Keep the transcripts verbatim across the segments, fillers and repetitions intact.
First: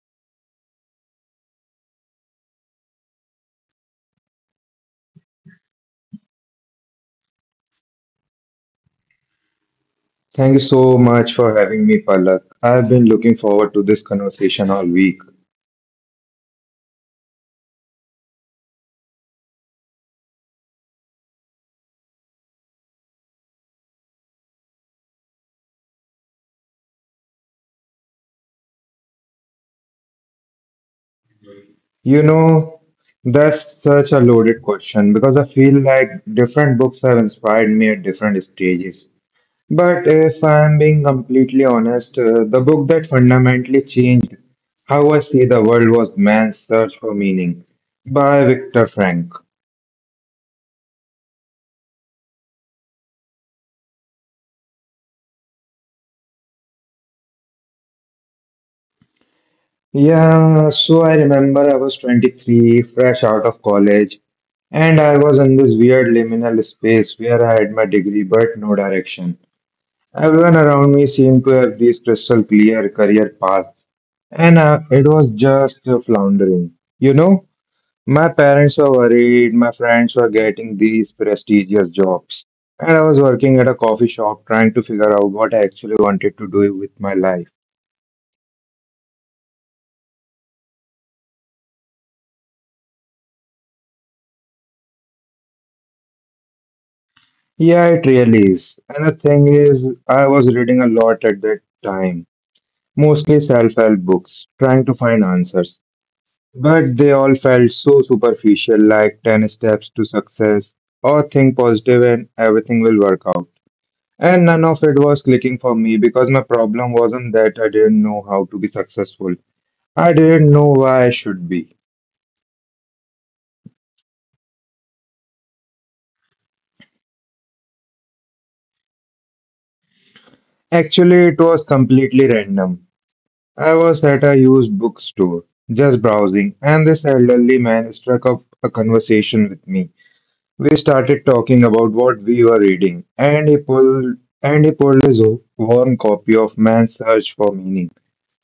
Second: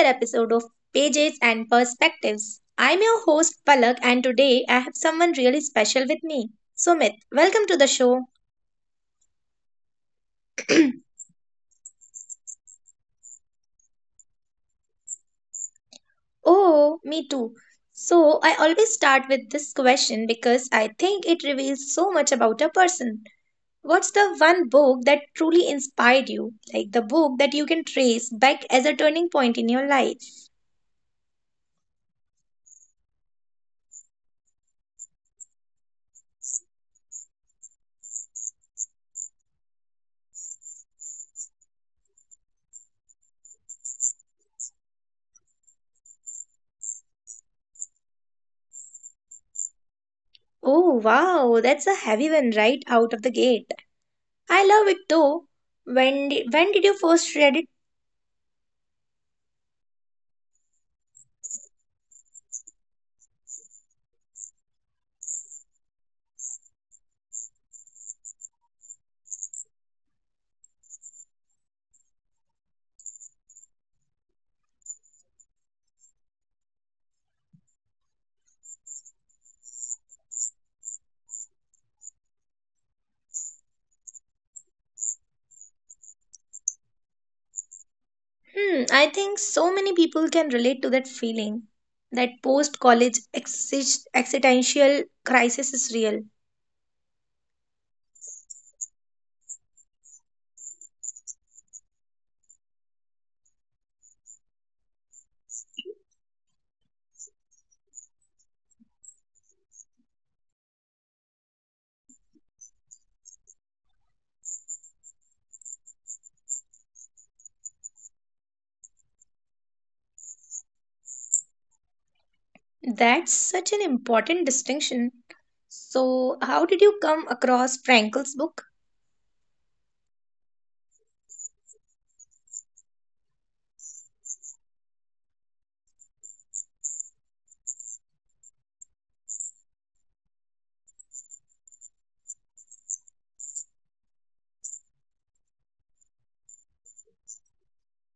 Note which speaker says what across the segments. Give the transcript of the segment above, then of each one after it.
Speaker 1: episode of Pages and Perspectives. I'm your host, Palak, and today I have someone really special with me, Sumit. Welcome to the show.
Speaker 2: Thank you so much for having me, Palak. I've been looking forward to this conversation all week.
Speaker 1: Oh, me too. So, I always start with this question because I think it reveals so much about a person. What's the one book that truly inspired you? Like the book that you can trace back as a turning point in your life?
Speaker 2: You know, that's such a loaded question because I feel like different books have inspired me at different stages. But if I'm being completely honest, uh, the book that fundamentally changed how I see the world was Man's Search for Meaning by Viktor Frank.
Speaker 1: Oh, wow, that's a heavy one right out of the gate. I love it though. When did, when did you first read it?
Speaker 2: Yeah, so I remember I was twenty-three, fresh out of college, and I was in this weird liminal space where I had my degree but no direction. Everyone around me seemed to have these crystal clear career paths, and uh, it was just uh, floundering. You know, my parents were worried, my friends were getting these prestigious jobs, and I was working at a coffee shop trying to figure out what I actually wanted to do with my life.
Speaker 1: Hmm, I think so many people can relate to that feeling. That post-college exist, existential crisis is real.
Speaker 2: Yeah, it really is. And the thing is, I was reading a lot at that time, mostly self-help books, trying to find answers. But they all felt so superficial, like ten steps to success, or think positive and everything will work out. And none of it was clicking for me because my problem wasn't that I didn't know how to be successful. I didn't know why I should be.
Speaker 1: That's such an important distinction. So, how did you come across Frankel's book?
Speaker 2: Actually, it was completely random. I was at a used bookstore, just browsing, and this elderly man struck up a conversation with me. We started talking about what we were reading, and he pulled and he pulled his worn copy of Man's Search for Meaning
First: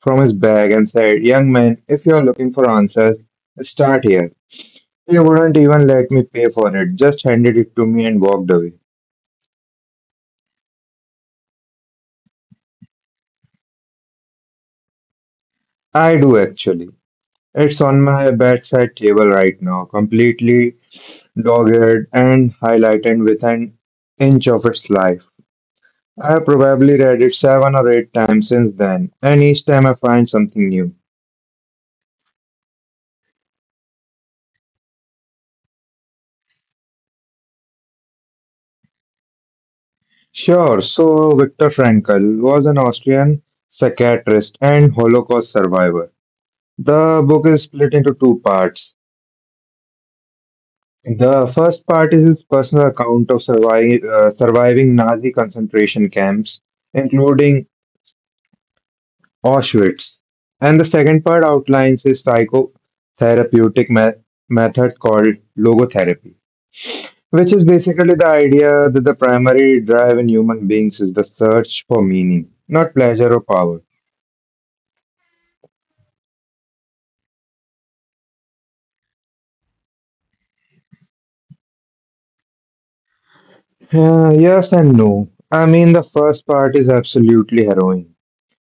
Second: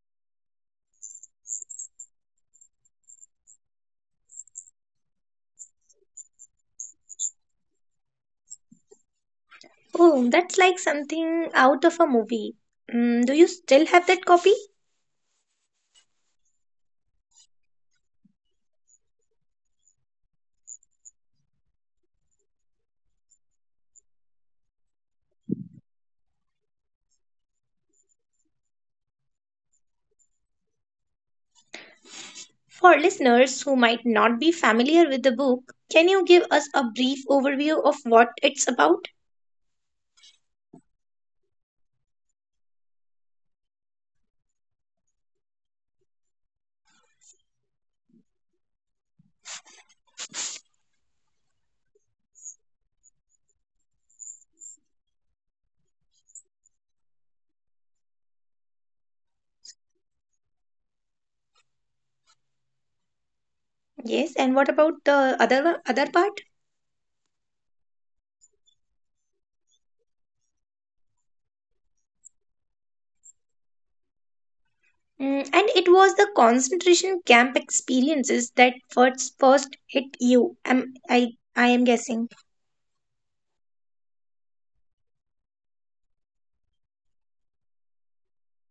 Speaker 2: from his bag and said, "Young man, if you are looking for answers, start here." He wouldn't even let me pay for it; just handed it to me and walked away.
Speaker 1: Oh, that's like something out of a movie. Mm, do you still have that copy?
Speaker 2: I do actually. It's on my bedside table right now, completely dogged and highlighted with an inch of its life. I have probably read it seven or eight times since then, and each time I find something new.
Speaker 1: For listeners who might not be familiar with the book, can you give us a brief overview of what it's about?
Speaker 2: Sure, so Viktor Frankl was an Austrian psychiatrist and Holocaust survivor. The book is split into two parts. The first part is his personal account of surviving, uh, surviving Nazi concentration camps, including Auschwitz. And the second part outlines his psychotherapeutic me-
Speaker 1: Yes, and what
Speaker 2: method
Speaker 1: about
Speaker 2: called
Speaker 1: the other one- other
Speaker 2: logotherapy,
Speaker 1: part?
Speaker 2: which is basically the idea that the primary drive in human beings is the search for meaning, not pleasure or power.
Speaker 1: Mm, and it was the concentration camp experiences that first first hit you. Am I I am guessing.
Speaker 2: Uh, yes and no. I mean, the first part is absolutely harrowing.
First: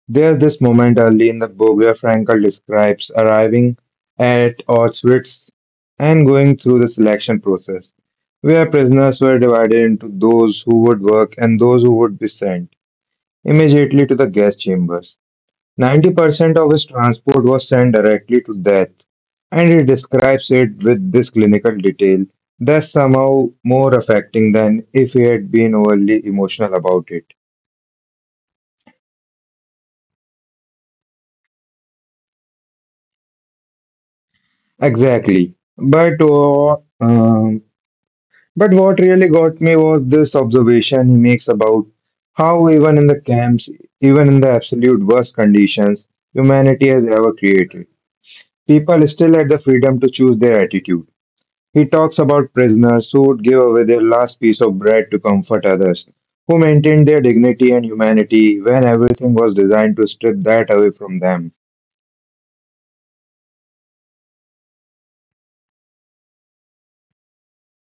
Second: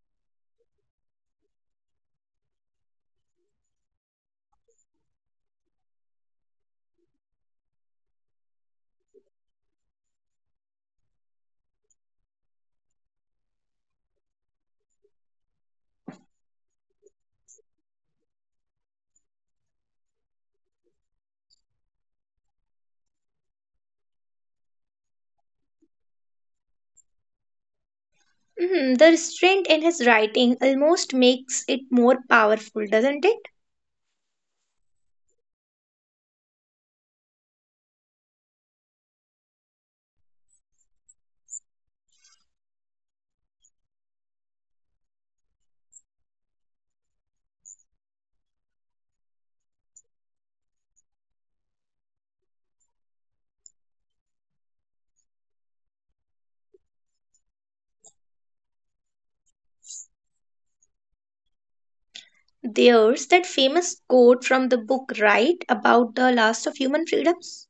Speaker 2: There's this moment early in the book where Frankel describes arriving at Auschwitz and going through the selection process, where prisoners were divided into those who would work and those who would be sent immediately to the gas chambers. ninety percent of his transport was sent directly to death, and he describes it with this clinical detail that's somehow more affecting than if he had been overly emotional about it.
Speaker 1: Mhm, the restraint in his writing almost makes it more powerful, doesn't it?
Speaker 2: Exactly. But uh, um, But what really got me was this observation he makes about how, even in the camps, even in the absolute worst conditions humanity has ever created, people still had the freedom to choose their attitude. He talks about prisoners who would give away their last piece of bread to comfort others, who maintained their dignity and humanity when everything was designed to strip that away from them.
Speaker 1: There's that famous quote from the book, right, about the last of human freedoms.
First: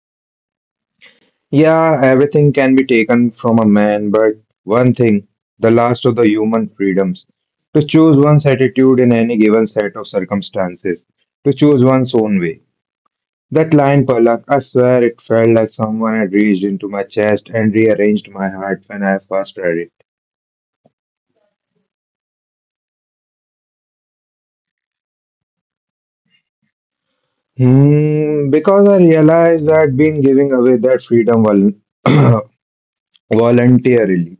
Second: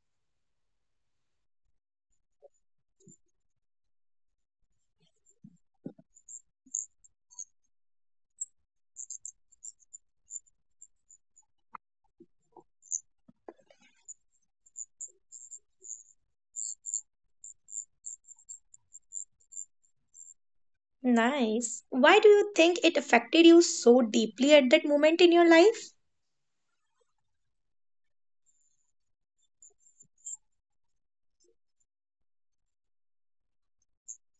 Speaker 2: Yeah, everything can be taken from a man, but one thing, the last of the human freedoms, to choose one's attitude in any given set of circumstances, to choose one's own way. That line, Palak, I swear it felt like someone had reached into my chest and rearranged my heart when I first read it.
Speaker 1: Nice. Why do you think it affected you so deeply at that moment in your life?
Speaker 2: Hmm, because I realized that been giving away that freedom vol- voluntarily.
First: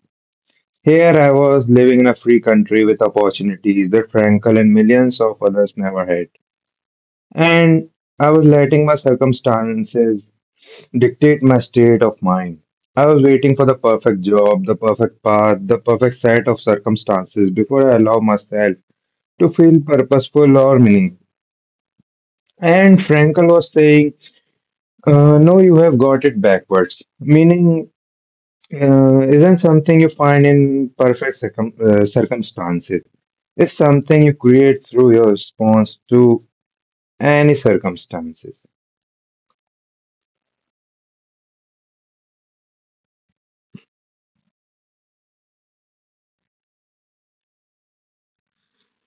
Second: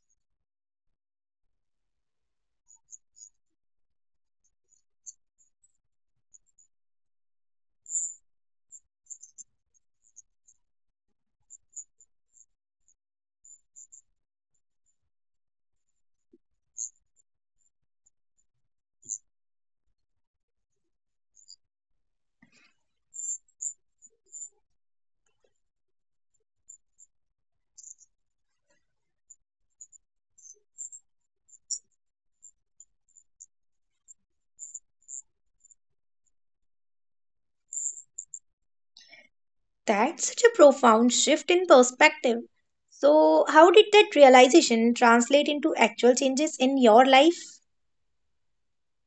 Speaker 2: Here I was living in a free country with opportunities that Frankel and millions of others never had. And I was letting my circumstances dictate my state of mind. I was waiting for the perfect job, the perfect path, the perfect set of circumstances before I allow myself to feel purposeful or meaning. And Frankel was saying, uh, no, you have got it backwards. Meaning, Uh, isn't something you find in perfect circum uh, circumstances. It's something you create through your response to any circumstances.
Speaker 1: That's such a profound shift in perspective. So, how did that realization translate into actual changes in your life?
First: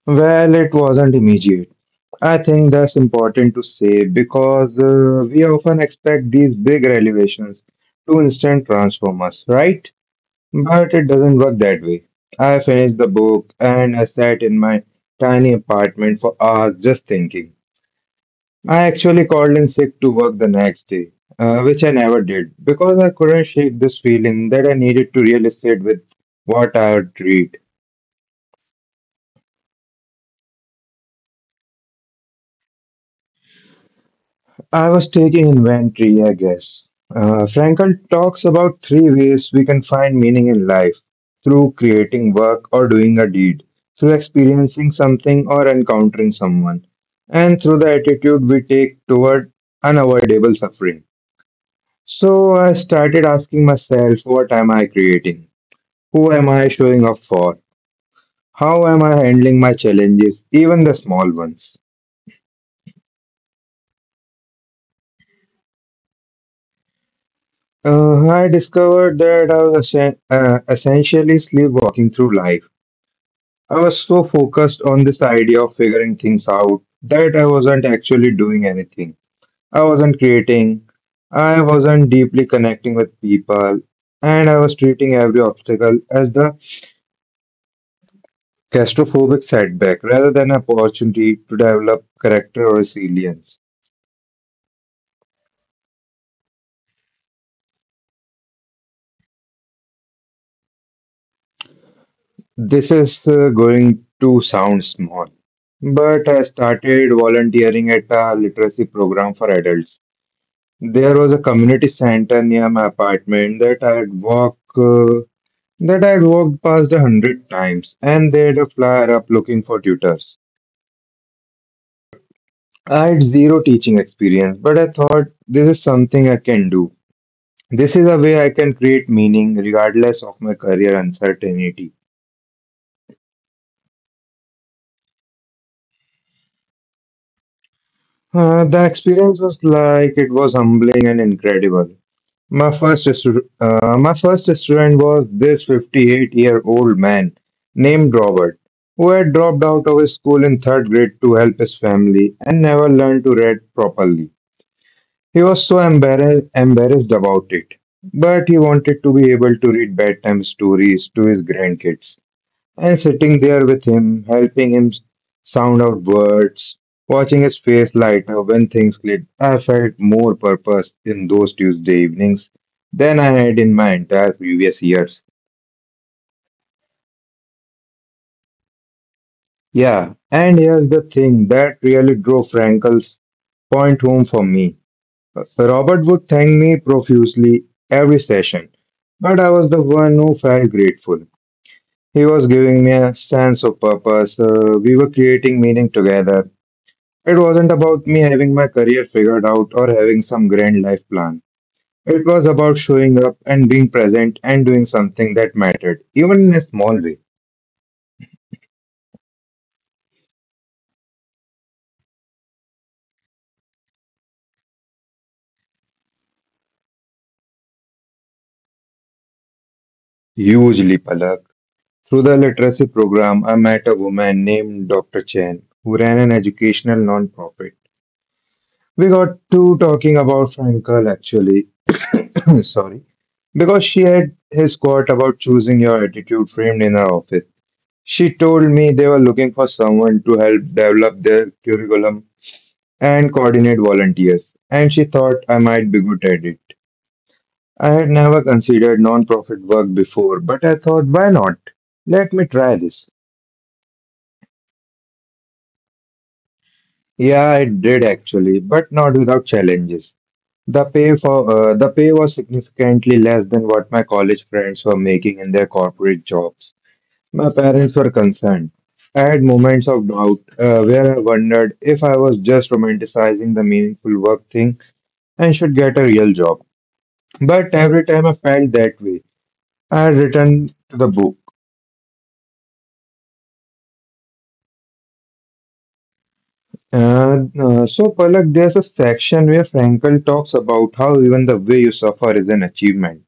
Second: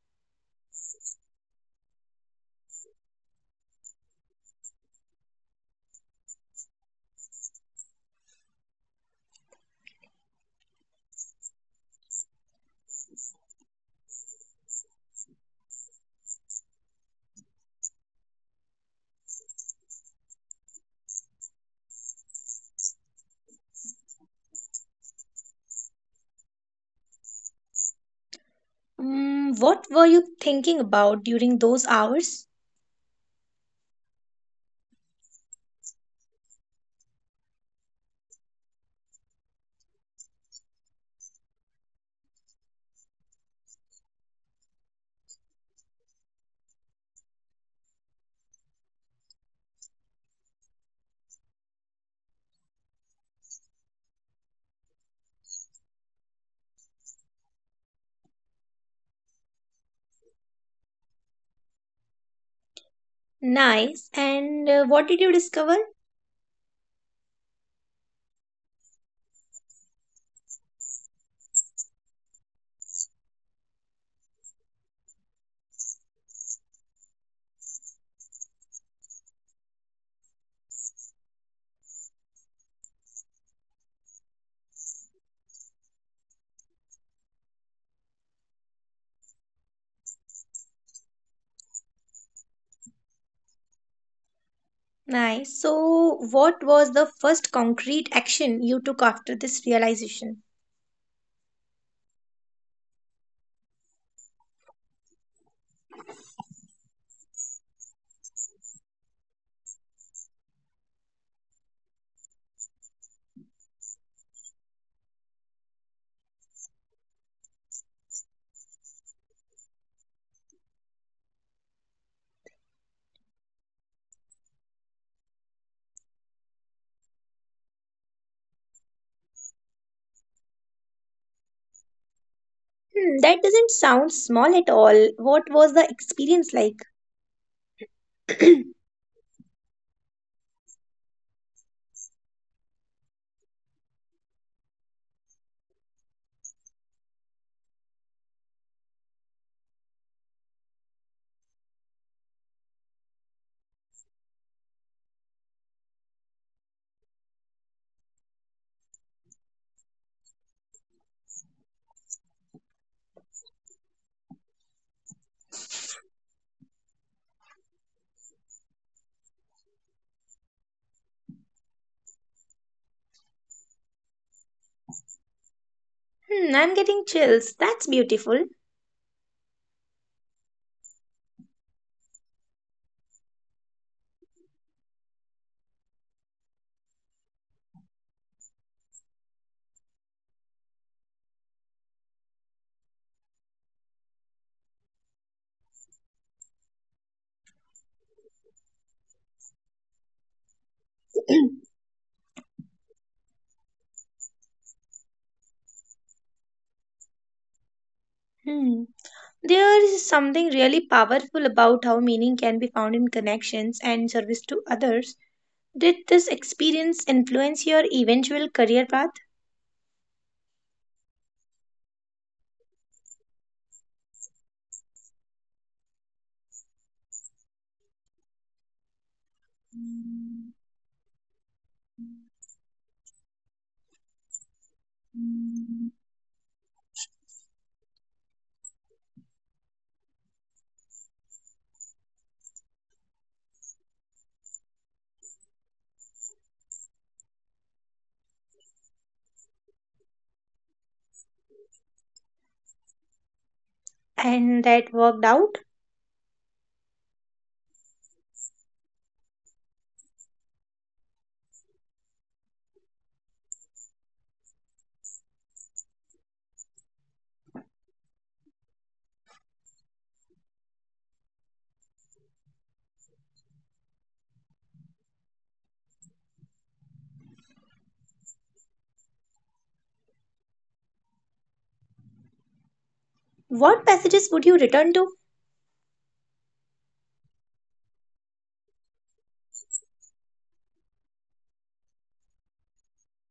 Speaker 2: Well, it wasn't immediate. I think that's important to say because uh, we often expect these big revelations to instant transform us, right? But it doesn't work that way. I finished the book and I sat in my tiny apartment for hours just thinking. I actually called in sick to work the next day, uh, which I never did because I couldn't shake this feeling that I needed to real with what I would read.
Speaker 1: Mm, what were you thinking about during those hours?
Speaker 2: I was taking inventory, I guess. Uh, Frankl talks about three ways we can find meaning in life: through creating work or doing a deed, through experiencing something or encountering someone, and through the attitude we take toward unavoidable suffering. So I started asking myself, what am I creating? Who am I showing up for? How am I handling my challenges, even the small ones?
Speaker 1: Nice. And uh, what did you discover?
Speaker 2: Uh, I discovered that I was essen- uh, essentially sleepwalking through life. I was so focused on this idea of figuring things out that I wasn't actually doing anything. I wasn't creating, I wasn't deeply connecting with people, and I was treating every obstacle as the claustrophobic setback rather than an opportunity to develop character or resilience.
Speaker 1: Nice. So, what was the first concrete action you took after this realization?
Speaker 2: This is uh, going to sound small, but I started volunteering at a literacy program for adults. There was a community center near my apartment that I'd walk uh, that I'd walked past a hundred times, and they had a flyer up looking for tutors. I had zero teaching experience, but I thought this is something I can do. This is a way I can create meaning regardless of my career uncertainty.
Speaker 1: Hmm, that doesn't sound small at all. What was the experience like?
Speaker 2: Uh, the experience was like it was humbling and incredible. My first restaur- uh, my first restaurant was this fifty-eight-year-old man named Robert, who had dropped out of his school in third grade to help his family and never learned to read properly. He was so embarrassed embarrassed about it, but he wanted to be able to read bedtime stories to his grandkids and sitting there with him, helping him sound out words, watching his face light up when things clicked. I felt more purpose in those Tuesday evenings than I had in my entire previous years.
Speaker 1: Hmm, I'm getting chills. That's beautiful.
Speaker 2: Yeah, and here's the thing that really drove Frankel's point home for me. Robert would thank me profusely every session, but I was the one who felt grateful. He was giving me a sense of purpose. Uh, we were creating meaning together. It wasn't about me having my career figured out or having some grand life plan. It was about showing up and being present and doing something that mattered, even in a small way.
Speaker 1: Hmm. There is something really powerful about how meaning can be found in connections and service to others. Did this experience influence your eventual career path
Speaker 2: Hugely, Palak. Through the literacy program, I met a woman named doctor Chen who ran an educational nonprofit. We got to talking about Frankel actually. Sorry. Because she had his quote about choosing your attitude framed in her office. She told me they were looking for someone to help develop their curriculum and coordinate volunteers, and she thought I might be good at it. I had never considered non-profit work before, but I thought, why not? Let me try this.
Speaker 1: and that worked out?
Speaker 2: Yeah, I did actually, but not without challenges. The pay for uh, the pay was significantly less than what my college friends were making in their corporate jobs. My parents were concerned. I had moments of doubt uh, where I wondered if I was just romanticizing the meaningful work thing and should get a real job. But every time I felt that way, I returned to the book.
Speaker 1: What passages would you return to?
Speaker 2: And uh, so, Palak, there's a section where Frankl talks about how even the way you suffer is an achievement.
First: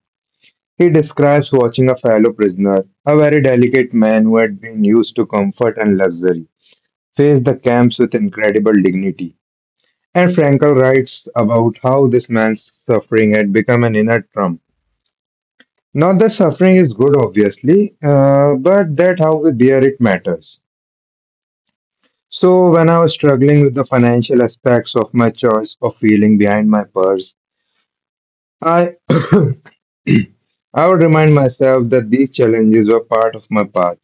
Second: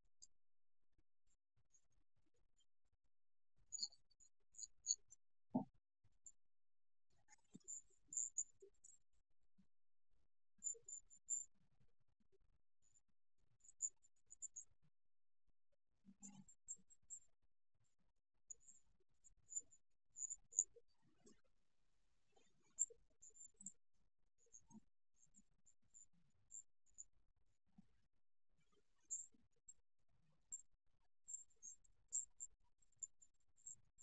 Speaker 2: He describes watching a fellow prisoner, a very delicate man who had been used to comfort and luxury, face the camps with incredible dignity. And Frankl writes about how this man's suffering had become an inner trump. Not that suffering is good, obviously, uh, but that how we bear it matters. So, when I was struggling with the financial aspects of my choice of feeling behind my purse, I, I would remind myself that these challenges were part of my path,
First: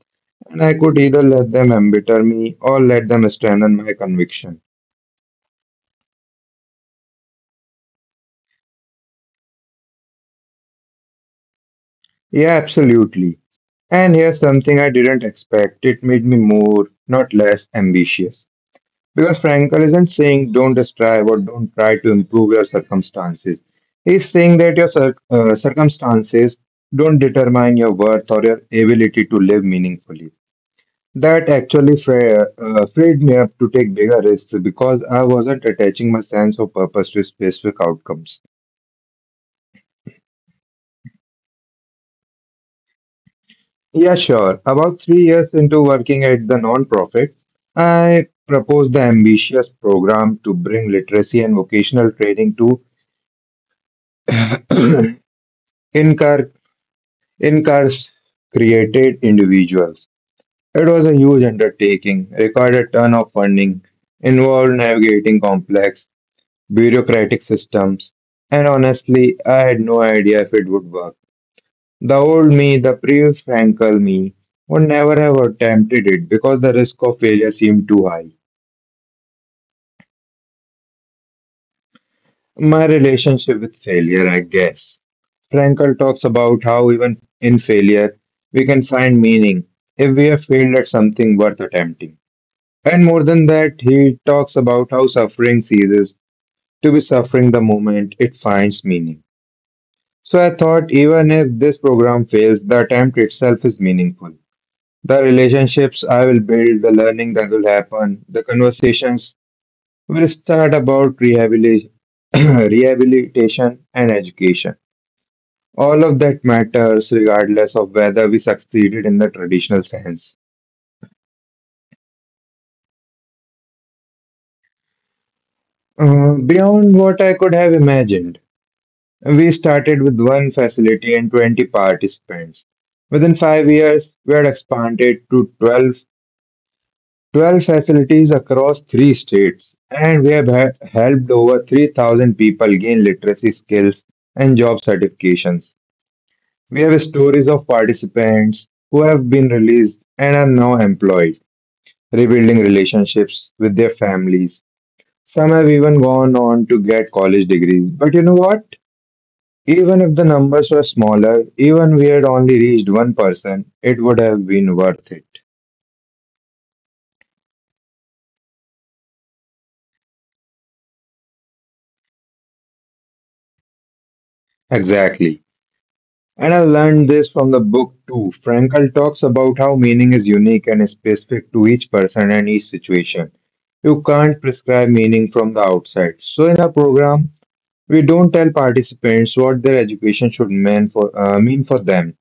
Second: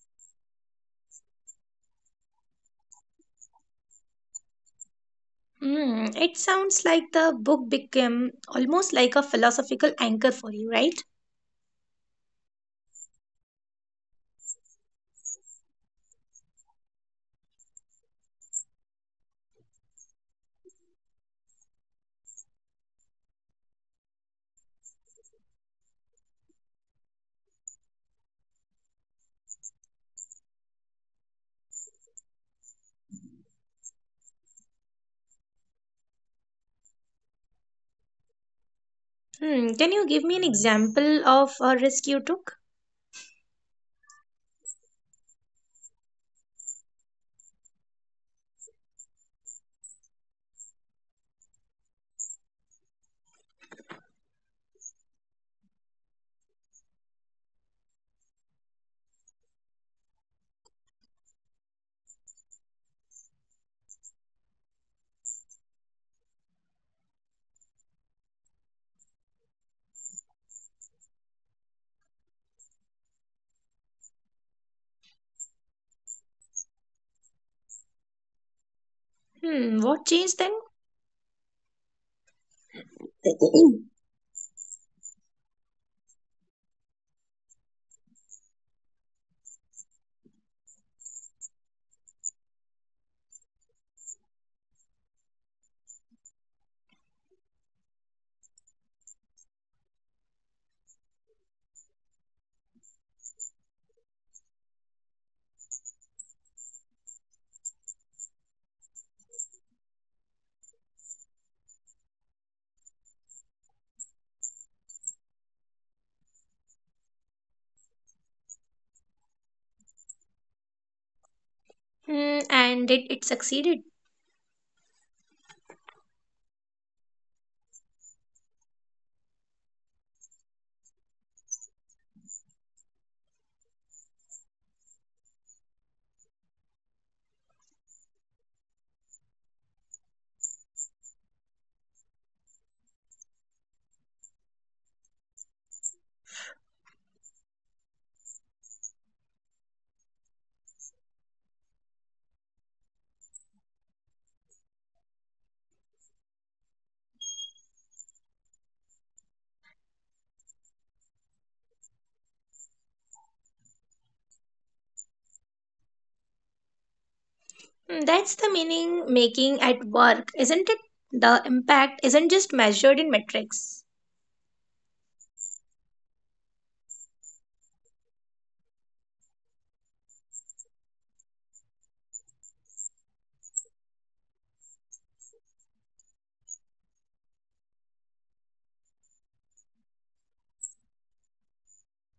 Speaker 2: and I could either let them embitter me or let them strengthen my conviction.
Speaker 1: Hmm, it sounds like the book became almost like a philosophical anchor for you, right?
Speaker 2: Yeah, absolutely. And here's something I didn't expect it made me more, not less, ambitious. Because Frankel isn't saying don't strive or don't try to improve your circumstances. He's saying that your cir- uh, circumstances don't determine your worth or your ability to live meaningfully. That actually fra- uh, freed me up to take bigger risks because I wasn't attaching my sense of purpose to specific outcomes.
Speaker 1: Hmm, can you give me an example of a risk you took?
Speaker 2: Yeah, sure. About three years into working at the nonprofit, I proposed the ambitious program to bring literacy and vocational training to incar- incarcerated individuals. It was a huge undertaking, required a ton of funding, involved navigating complex bureaucratic systems, and honestly, I had no idea if it would work. The old me, the previous Frankel me, would never have attempted it because the risk of failure seemed too high.
Speaker 1: Hmm, what changed then?
Speaker 2: My relationship with failure, I guess. Frankel talks about how even in failure, we can find meaning if we have failed at something worth attempting. And more than that, he talks about how suffering ceases to be suffering the moment it finds meaning. So I thought even if this program fails, the attempt itself is meaningful. The relationships I will build, the learning that will happen, the conversations will start about rehabilitation, rehabilitation and education. All of that matters regardless of whether we succeeded in the traditional sense.
Speaker 1: Hmm, and did it succeeded?
Speaker 2: Uh, beyond what I could have imagined. We started with one facility and twenty participants. Within five years, we had expanded to twelve, twelve facilities across three states, and we have ha- helped over three thousand people gain literacy skills and job certifications. We have stories of participants who have been released and are now employed, rebuilding relationships with their families. Some have even gone on to get college degrees. But you know what? Even if the numbers were smaller, even we had only reached one person, it would have been worth it.
Speaker 1: Mm, that's the meaning making at work, isn't it? The impact isn't just measured in metrics.
Speaker 2: Exactly. And I learned this from the book too. Frankl talks about how meaning is unique and specific to each person and each situation. You can't prescribe meaning from the outside. So in our program, we don't tell participants what their education should mean for, uh, mean for them.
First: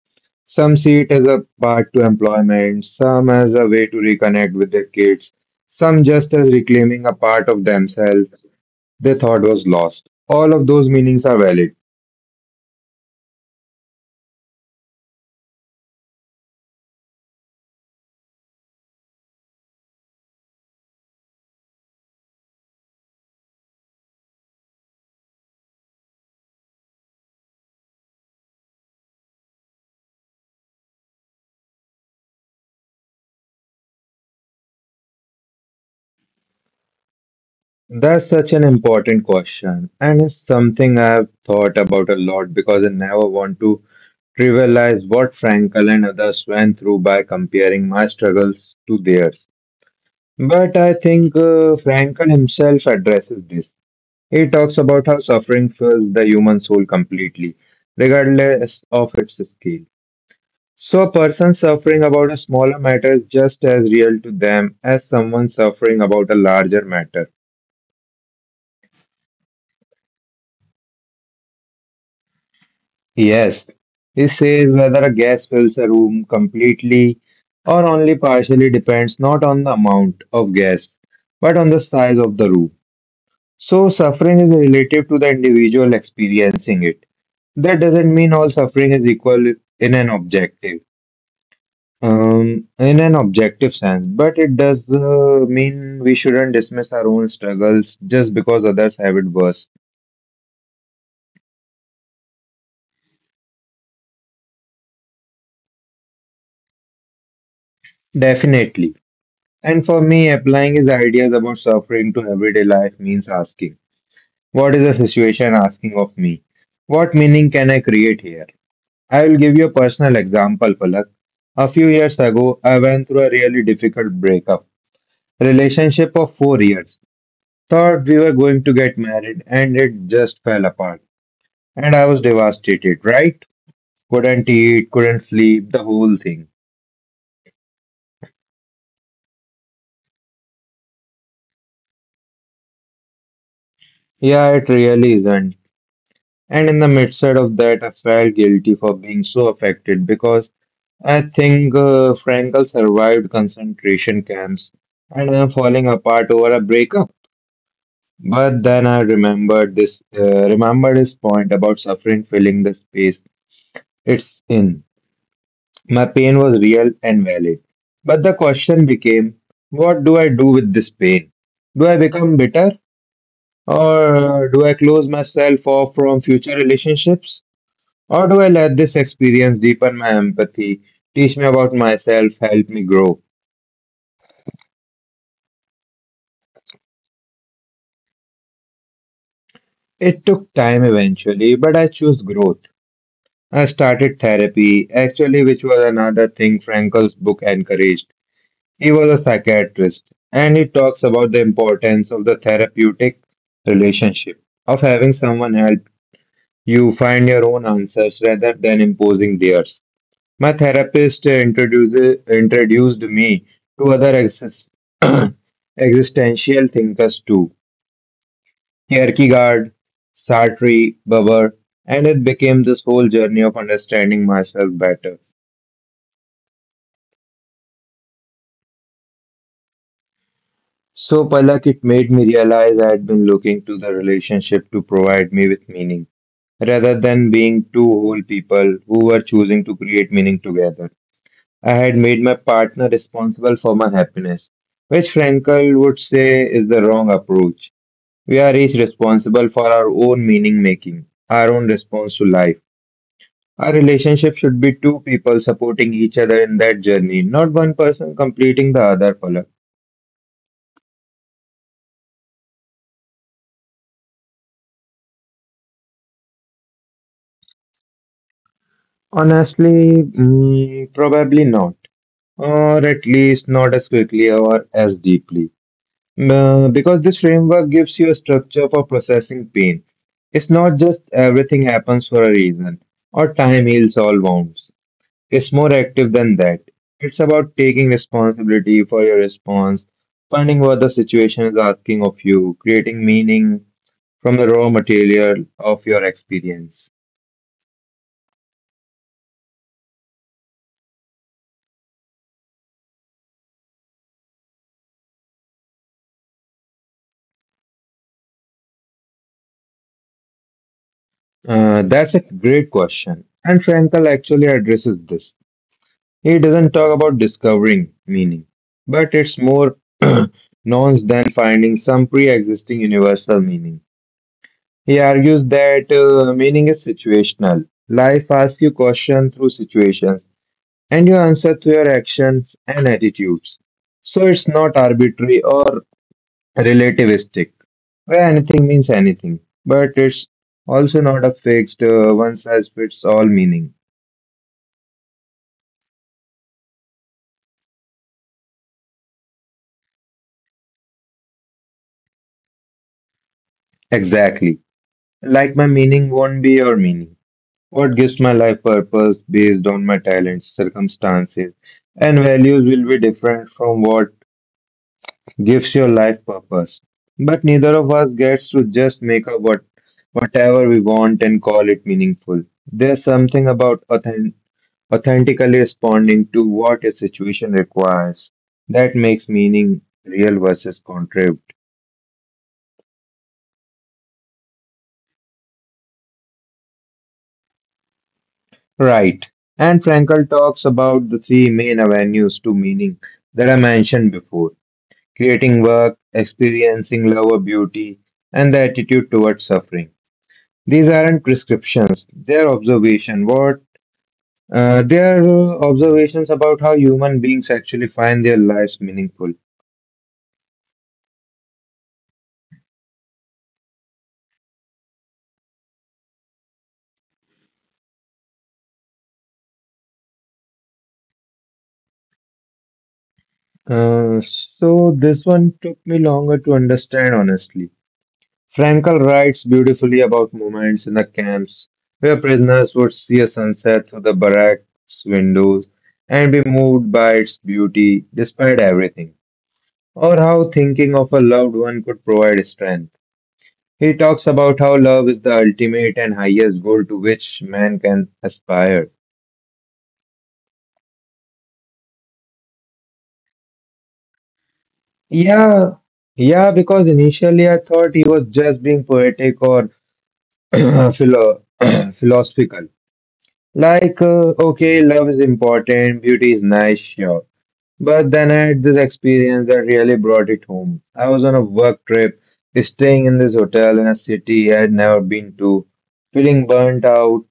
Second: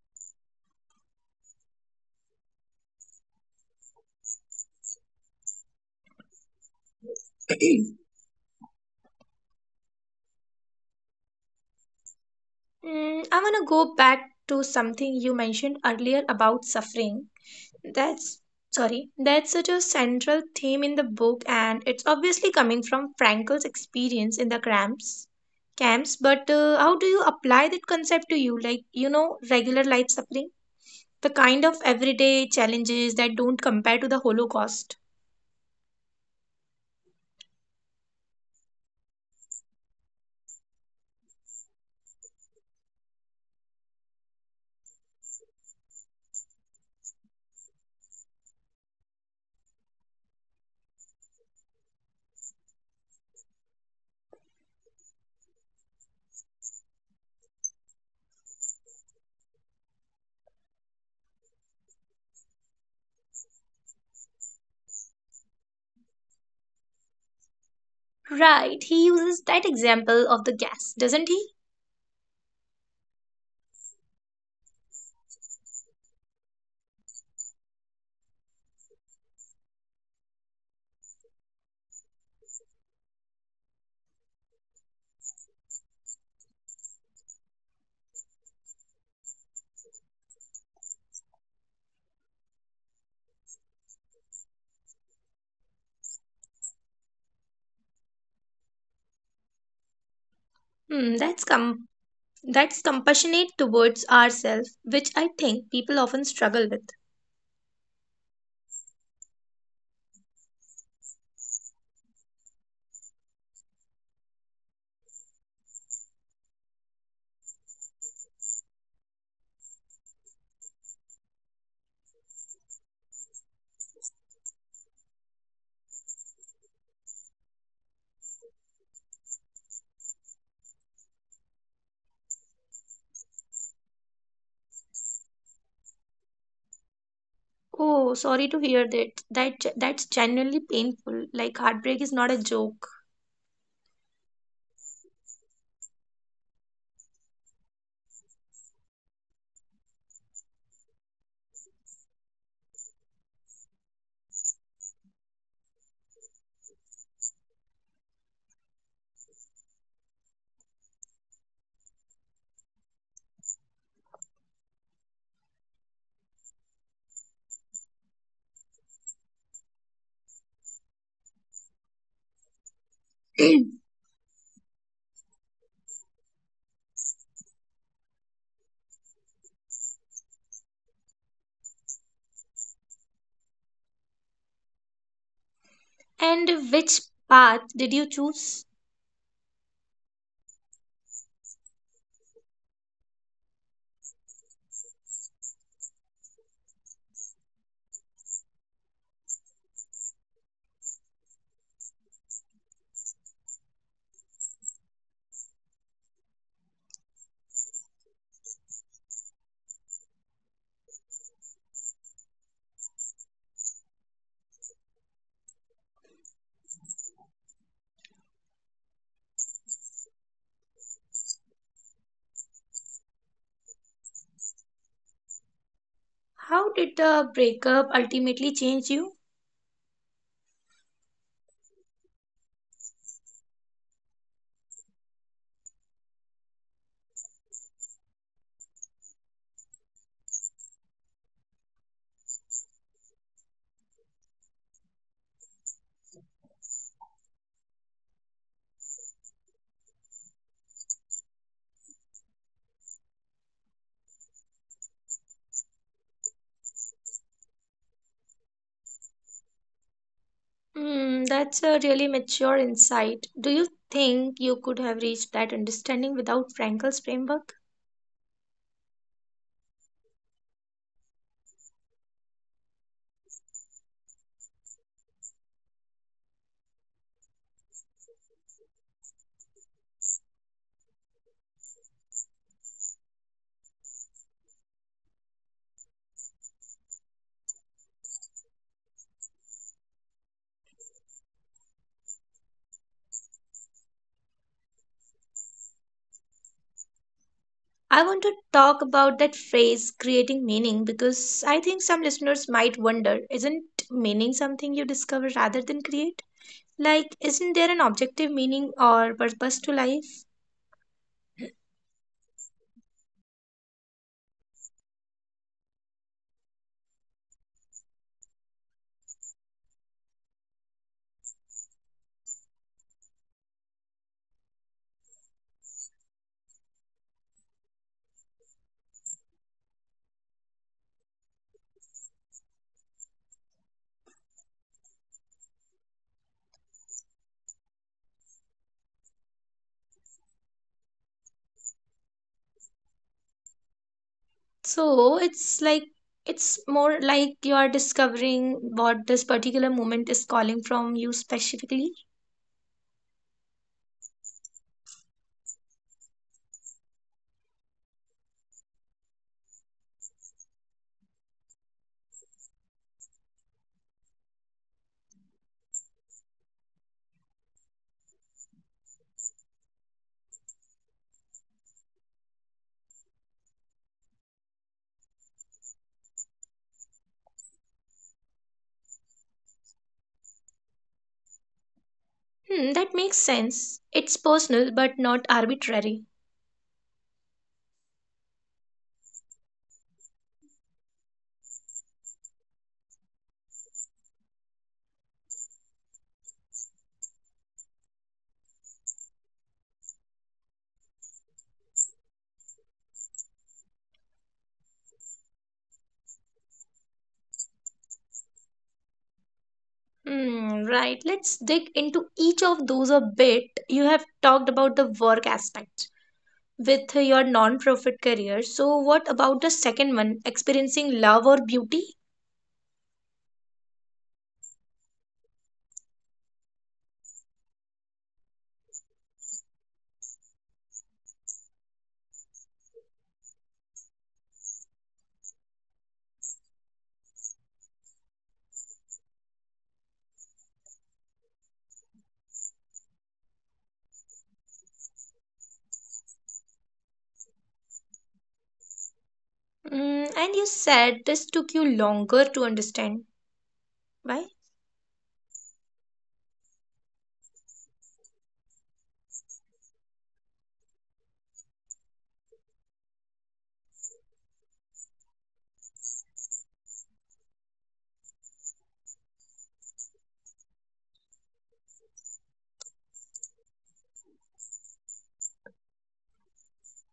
Speaker 2: Some see it as a path to employment, some as a way to reconnect with their kids, some just as reclaiming a part of themselves they thought was lost. All of those meanings are valid.
Speaker 1: Mm, I want to go back to something you mentioned earlier about suffering. That's sorry, that's such a central theme in the book, and it's obviously coming from Frankel's experience in the cramps camps. But uh, how do you apply that concept to you, like you know, regular life suffering, the kind of everyday challenges that don't compare to the Holocaust?
Speaker 2: That's such an important question, and it's something I've thought about a lot because I never want to trivialize what Frankel and others went through by comparing my struggles to theirs. But I think uh, Frankel himself addresses this. He talks about how suffering fills the human soul completely, regardless of its scale. So a person suffering about a smaller matter is just as real to them as someone suffering about a larger matter.
Speaker 1: Right, he uses that example of the gas, doesn't he?
Speaker 2: Yes, he says whether a gas fills a room completely or only partially depends not on the amount of gas but on the size of the room. So suffering is relative to the individual experiencing it. That doesn't mean all suffering is equal in an objective. Um, in an objective sense, but it does uh, mean we shouldn't dismiss our own struggles just because others have it worse.
Speaker 1: Hmm, that's com- that's compassionate towards ourselves, which I think people often struggle with.
Speaker 2: Definitely. And for me, applying his ideas about suffering to everyday life means asking, what is the situation asking of me? What meaning can I create here? I will give you a personal example, Palak. A few years ago, I went through a really difficult breakup. Relationship of four years. Thought we were going to get married, and it just fell apart. And I was devastated, right? Couldn't eat, couldn't sleep, the whole thing.
Speaker 1: Oh, sorry to hear that. That ge- that's genuinely painful. Like heartbreak is not a joke.
Speaker 2: Yeah, it really isn't. And in the midst of that, I felt guilty for being so affected because I think uh, Frankel survived concentration camps and then falling apart over a breakup. But then I remembered this, uh, remembered his point about suffering filling the space it's in. My pain was real and valid. But the question became, what do I do with this pain? Do I become bitter? Or do I close myself off from future relationships? Or do I let this experience deepen my empathy, teach me about myself, help me grow?
Speaker 1: And which path did you choose?
Speaker 2: It took time eventually, but I chose growth. I started therapy, actually, which was another thing Frankel's book encouraged. He was a psychiatrist, and he talks about the importance of the therapeutic relationship, of having someone help you find your own answers rather than imposing theirs. My therapist introduces, introduced me to other exis- existential thinkers too: Kierkegaard, Sartre, Babar, and it became this whole journey of understanding myself better.
Speaker 1: How did the breakup ultimately change you?
Speaker 2: So, Palak, it made me realize I had been looking to the relationship to provide me with meaning rather than being two whole people who were choosing to create meaning together. I had made my partner responsible for my happiness, which Frankl would say is the wrong approach. We are each responsible for our own meaning making, our own response to life. Our relationship should be two people supporting each other in that journey, not one person completing the other pull-up.
Speaker 1: Hmm, that's a really mature insight. Do you think you could have reached that understanding without Frankel's framework?
Speaker 2: Honestly, mm, probably not, or at least not as quickly or as deeply. Uh, because this framework gives you a structure for processing pain. It's not just everything happens for a reason or time heals all wounds. It's more active than that. It's about taking responsibility for your response, finding what the situation is asking of you, creating meaning from the raw material of your experience.
Speaker 1: I want to talk about that phrase creating meaning because I think some listeners might wonder, isn't meaning something you discover rather than create? Like, isn't there an objective meaning or purpose to life?
Speaker 2: Uh, that's a great question, and Frankel actually addresses this. He doesn't talk about discovering meaning, but it's more nonce than finding some pre existing universal meaning. He argues that uh, meaning is situational. Life asks you questions through situations, and you answer through your actions and attitudes. So it's not arbitrary or relativistic, where anything means anything, but it's also not a fixed uh, one size fits all meaning.
Speaker 1: So it's like it's more like you are discovering what this particular moment is calling from you specifically.
Speaker 2: Exactly. Like my meaning won't be your meaning. What gives my life purpose based on my talents, circumstances, and values will be different from what gives your life purpose. But neither of us gets to just make up what whatever we want and call it meaningful. There's something about authen- authentically responding to what a situation requires that makes meaning real versus contrived.
Speaker 1: Hmm, that makes sense. It's personal but not arbitrary.
Speaker 2: Right. And Frankl talks about the three main avenues to meaning that I mentioned before: creating work, experiencing love or beauty, and the attitude towards suffering. These aren't prescriptions; they are observation. What uh, they are uh, Observations about how human beings actually find their lives meaningful.
Speaker 1: Hmm, right. Let's dig into each of those a bit. You have talked about the work aspect with your non-profit career. So, what about the second one, experiencing love or beauty?
Speaker 2: Uh, so this one took me longer to understand, honestly. Frankel writes beautifully about moments in the camps where prisoners would see a sunset through the barracks windows and be moved by its beauty despite everything. Or how thinking of a loved one could provide strength. He talks about how love is the ultimate and highest goal to which man can aspire.
Speaker 1: Mm, and you said this took you longer to understand. Why?
Speaker 2: Yeah, yeah, because initially I thought he was just being poetic or philo- philosophical. Like, uh, okay, love is important, beauty is nice, sure. But then I had this experience that really brought it home. I was on a work trip, staying in this hotel in a city I had never been to, feeling burnt out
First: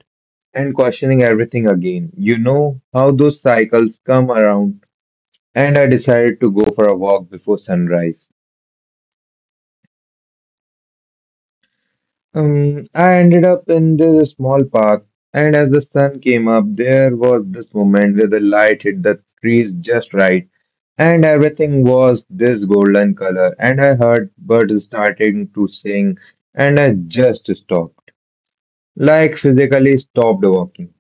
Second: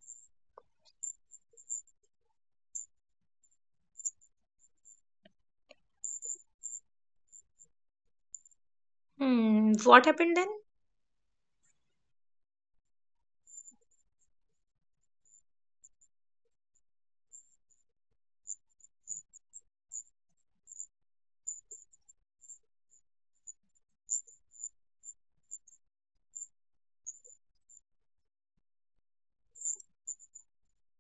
Speaker 2: and questioning everything again. You know how those cycles come around, and I decided to go for a walk before sunrise.
Speaker 1: Hmm, what happened then?
Speaker 2: Um, I ended up in this small park, and as the sun came up, there was this moment where the light hit the trees just right. And everything was this golden color, and I heard birds starting to sing, and I just stopped, like physically stopped walking.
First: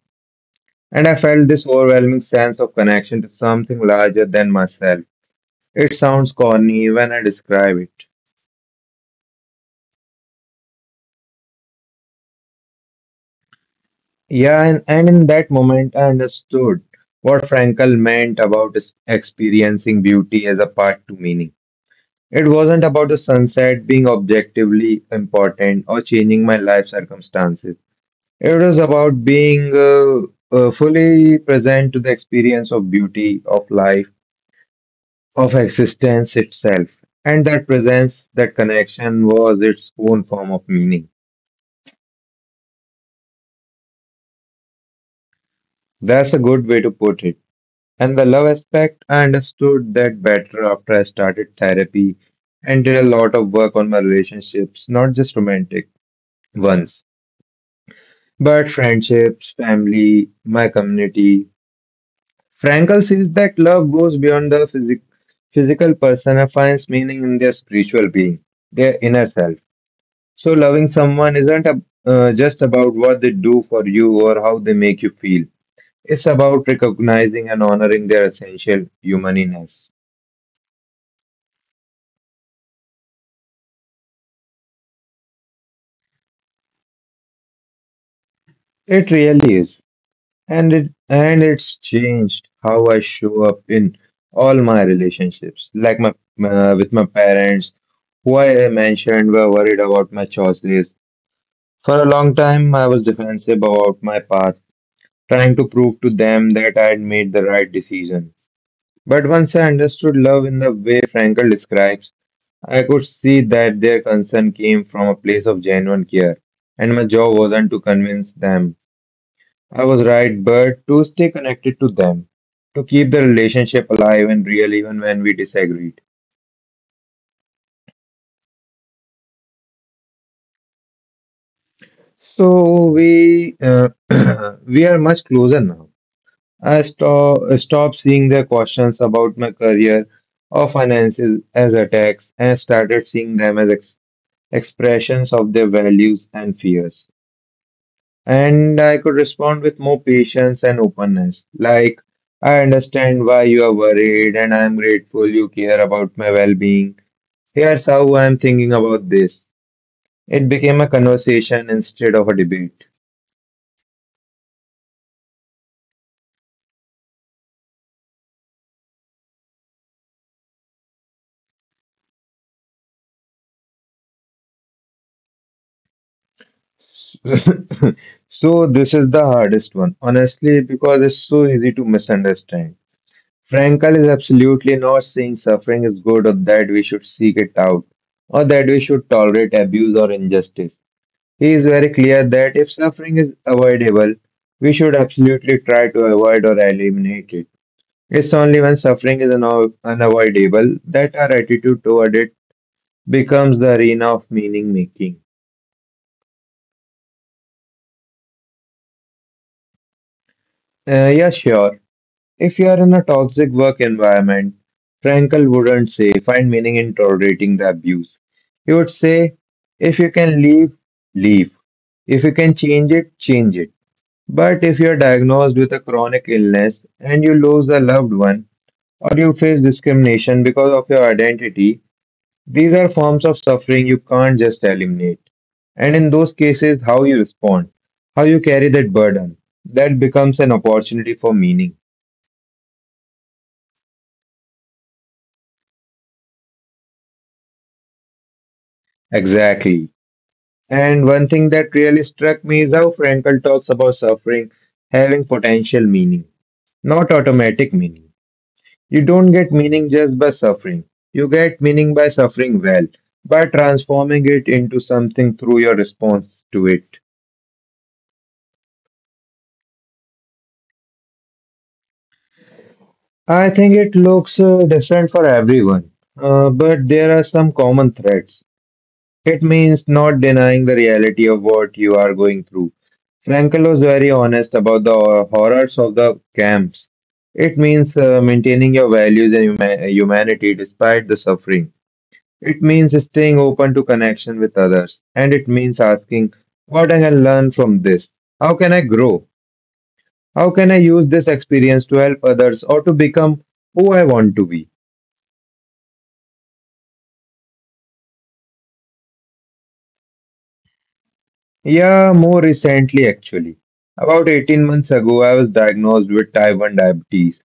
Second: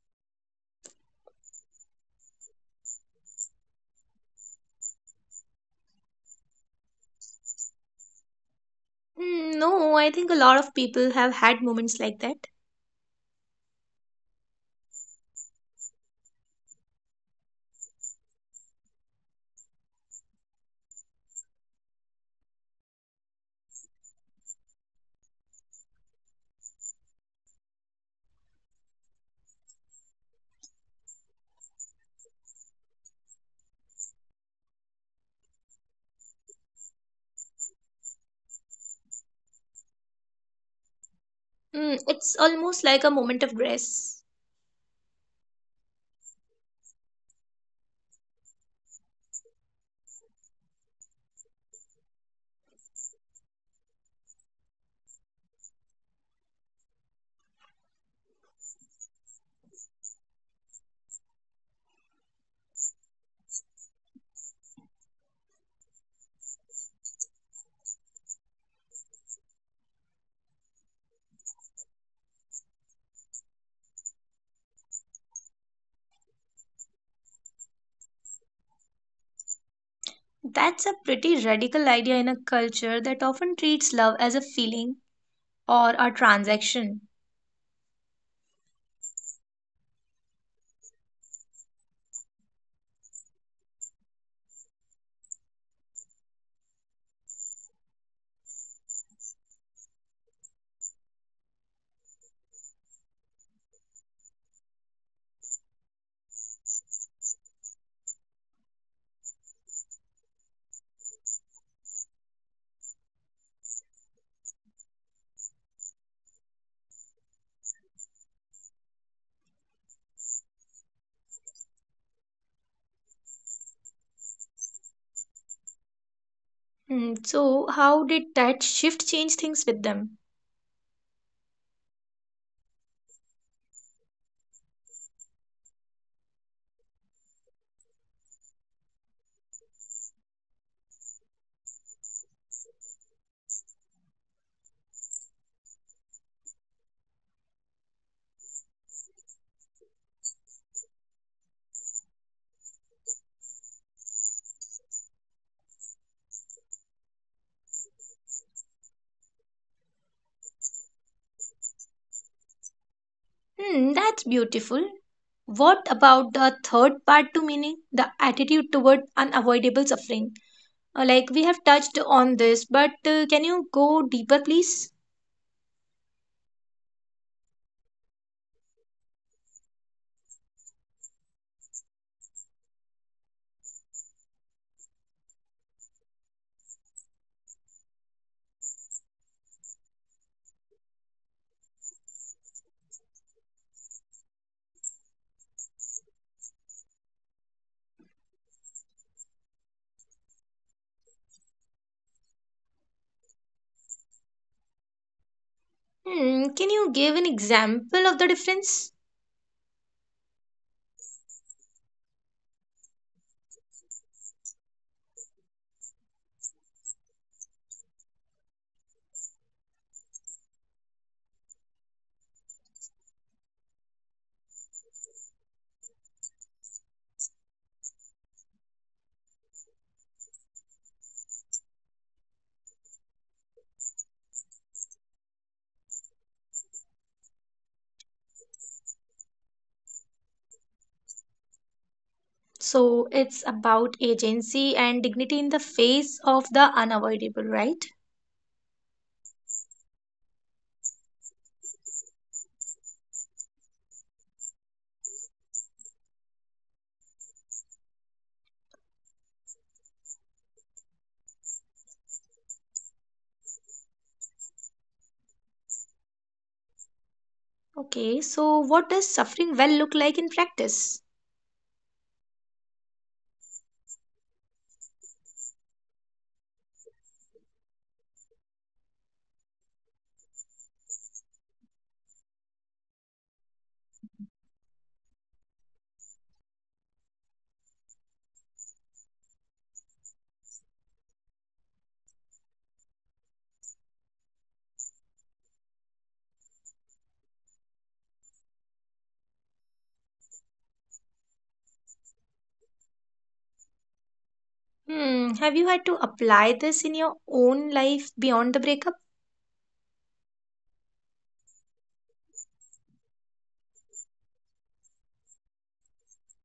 Speaker 2: And I felt this overwhelming sense of connection to something larger than myself. It sounds corny when I describe it.
Speaker 1: Hmm, no, I think a lot of people have had moments like that.
Speaker 2: Yeah, and, and in that moment, I understood what Frankel meant about is- experiencing beauty as a part to meaning. It wasn't about the sunset being objectively important or changing my life circumstances. It was about being uh, uh, fully present to the experience of beauty, of life, of existence itself. And that presence, that connection was its own form of meaning.
Speaker 1: Hmm, it's almost like a moment of grace.
Speaker 2: That's a good way to put it. And the love aspect, I understood that better after I started therapy and did a lot of work on my relationships, not just romantic ones, but friendships, family, my community. Frankl sees that love goes beyond the physic- physical person and finds meaning in their spiritual being, their inner self. So loving someone isn't ab- uh, just about what they do for you or how they make you feel, it's about recognizing and honoring their essential humaniness.
Speaker 1: That's a pretty radical idea in a culture that often treats love as a feeling or a transaction.
Speaker 2: It really is. And, it, and it's changed how I show up in all my relationships, like my uh, with my parents, who I mentioned were worried about my choices. For a long time, I was defensive about my path, trying to prove to them that I had made the right decision. But once I understood love in the way Frankel describes, I could see that their concern came from a place of genuine care, and my job wasn't to convince them I was right, but to stay connected to them, to keep the relationship alive and real even when we disagreed.
Speaker 1: Hmm, so, how did that shift change things with them?
Speaker 2: So we uh, we are much closer now. I stop, stopped seeing their questions about my career or finances as attacks and started seeing them as ex- expressions of their values and fears. And I could respond with more patience and openness. Like, I understand why you are worried, and I am grateful you care about my well being. Here's how I am thinking about this. It became a conversation instead of a debate.
Speaker 1: Hmm, that's beautiful. What about the third part to meaning? The attitude toward unavoidable suffering. Uh, Like we have touched on this, but uh, can you go deeper, please?
Speaker 2: So this is the hardest one, honestly, because it's so easy to misunderstand. Frankl is absolutely not saying suffering is good or that we should seek it out or that we should tolerate abuse or injustice. He is very clear that if suffering is avoidable, we should absolutely try to avoid or eliminate it. It's only when suffering is unav- unavoidable that our attitude toward it becomes the arena of meaning making.
Speaker 1: Hmm, can you give an example of the difference?
Speaker 2: Uh, yeah, sure. If you are in a toxic work environment, Frankel wouldn't say, find meaning in tolerating the abuse. He would say, if you can leave, leave. If you can change it, change it. But if you are diagnosed with a chronic illness and you lose a loved one, or you face discrimination because of your identity, these are forms of suffering you can't just eliminate. And in those cases, how you respond, how you carry that burden, that becomes an opportunity for meaning.
Speaker 1: So it's about agency and dignity in the face of the unavoidable, right?
Speaker 2: Exactly. And one thing that really struck me is how Frankl talks about suffering having potential meaning, not automatic meaning. You don't get meaning just by suffering. You get meaning by suffering well, by transforming it into something through your response to it.
Speaker 1: Okay, so what does suffering well look like in practice?
Speaker 2: I think it looks uh, different for everyone, uh, but there are some common threads. It means not denying the reality of what you are going through. Frankel was very honest about the horrors of the camps. It means uh, maintaining your values and huma- humanity despite the suffering. It means staying open to connection with others. And it means asking, what I can learn from this? How can I grow? How can I use this experience to help others or to become who I want to be?
Speaker 1: Hmm, have you had to apply this in your own life beyond the breakup?
Speaker 2: Yeah, more recently actually. About eighteen months ago, I was diagnosed with type one diabetes,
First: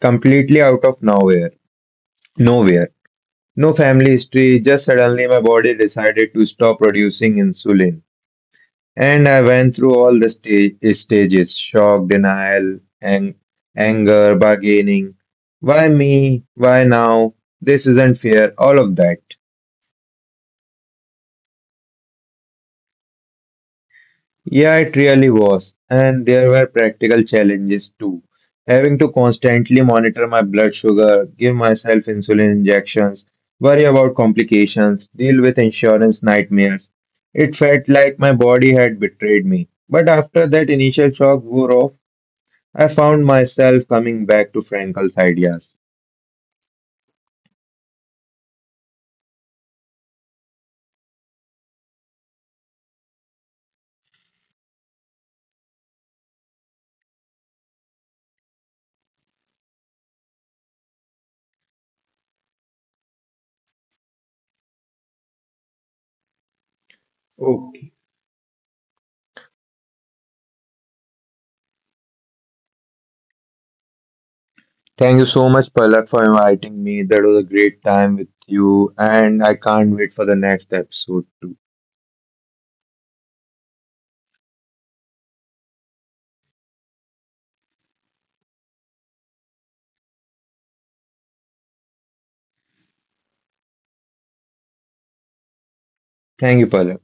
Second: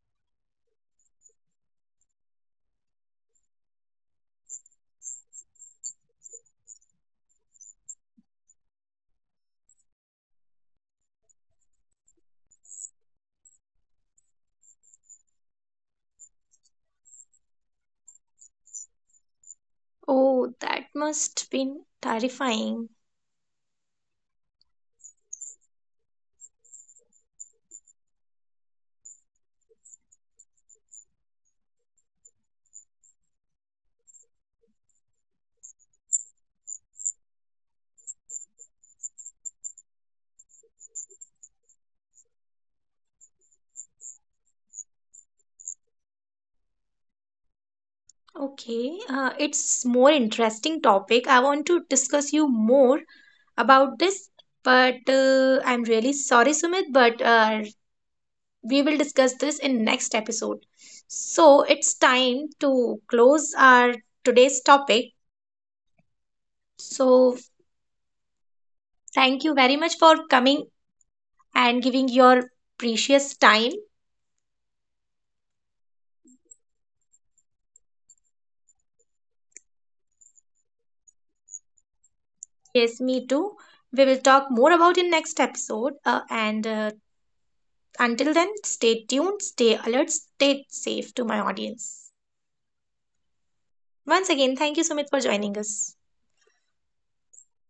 Speaker 2: completely out of nowhere nowhere. No family history, just suddenly my body decided to stop producing insulin. And I went through all the sta- stages: shock, denial, ang- anger, bargaining. Why me? Why now? This isn't fair. All of that.
Speaker 1: Oh, that must been terrifying.
Speaker 2: Yeah, it really was. And there were practical challenges too. Having to constantly monitor my blood sugar, give myself insulin injections, worry about complications, deal with insurance nightmares. It felt like my body had betrayed me. But after that initial shock wore off, I found myself coming back to Frankel's ideas.
Speaker 1: Okay, uh, it's more interesting topic. I want to discuss you more about this, but uh, I'm really sorry, Sumit, but uh, we will discuss this in next episode. So it's time to close our today's topic. So
Speaker 2: Okay.
Speaker 1: thank you very much for coming and giving your precious time.
Speaker 2: Thank you so much, Palak, for inviting me. That was a great time with you, and I can't wait for the next episode too.
Speaker 1: Yes, me too. We will talk more about in next episode. Uh, and uh, Until then, stay tuned, stay alert, stay safe to my audience. Once again, thank you, Sumit, for joining us.
Speaker 2: Thank you, Palak.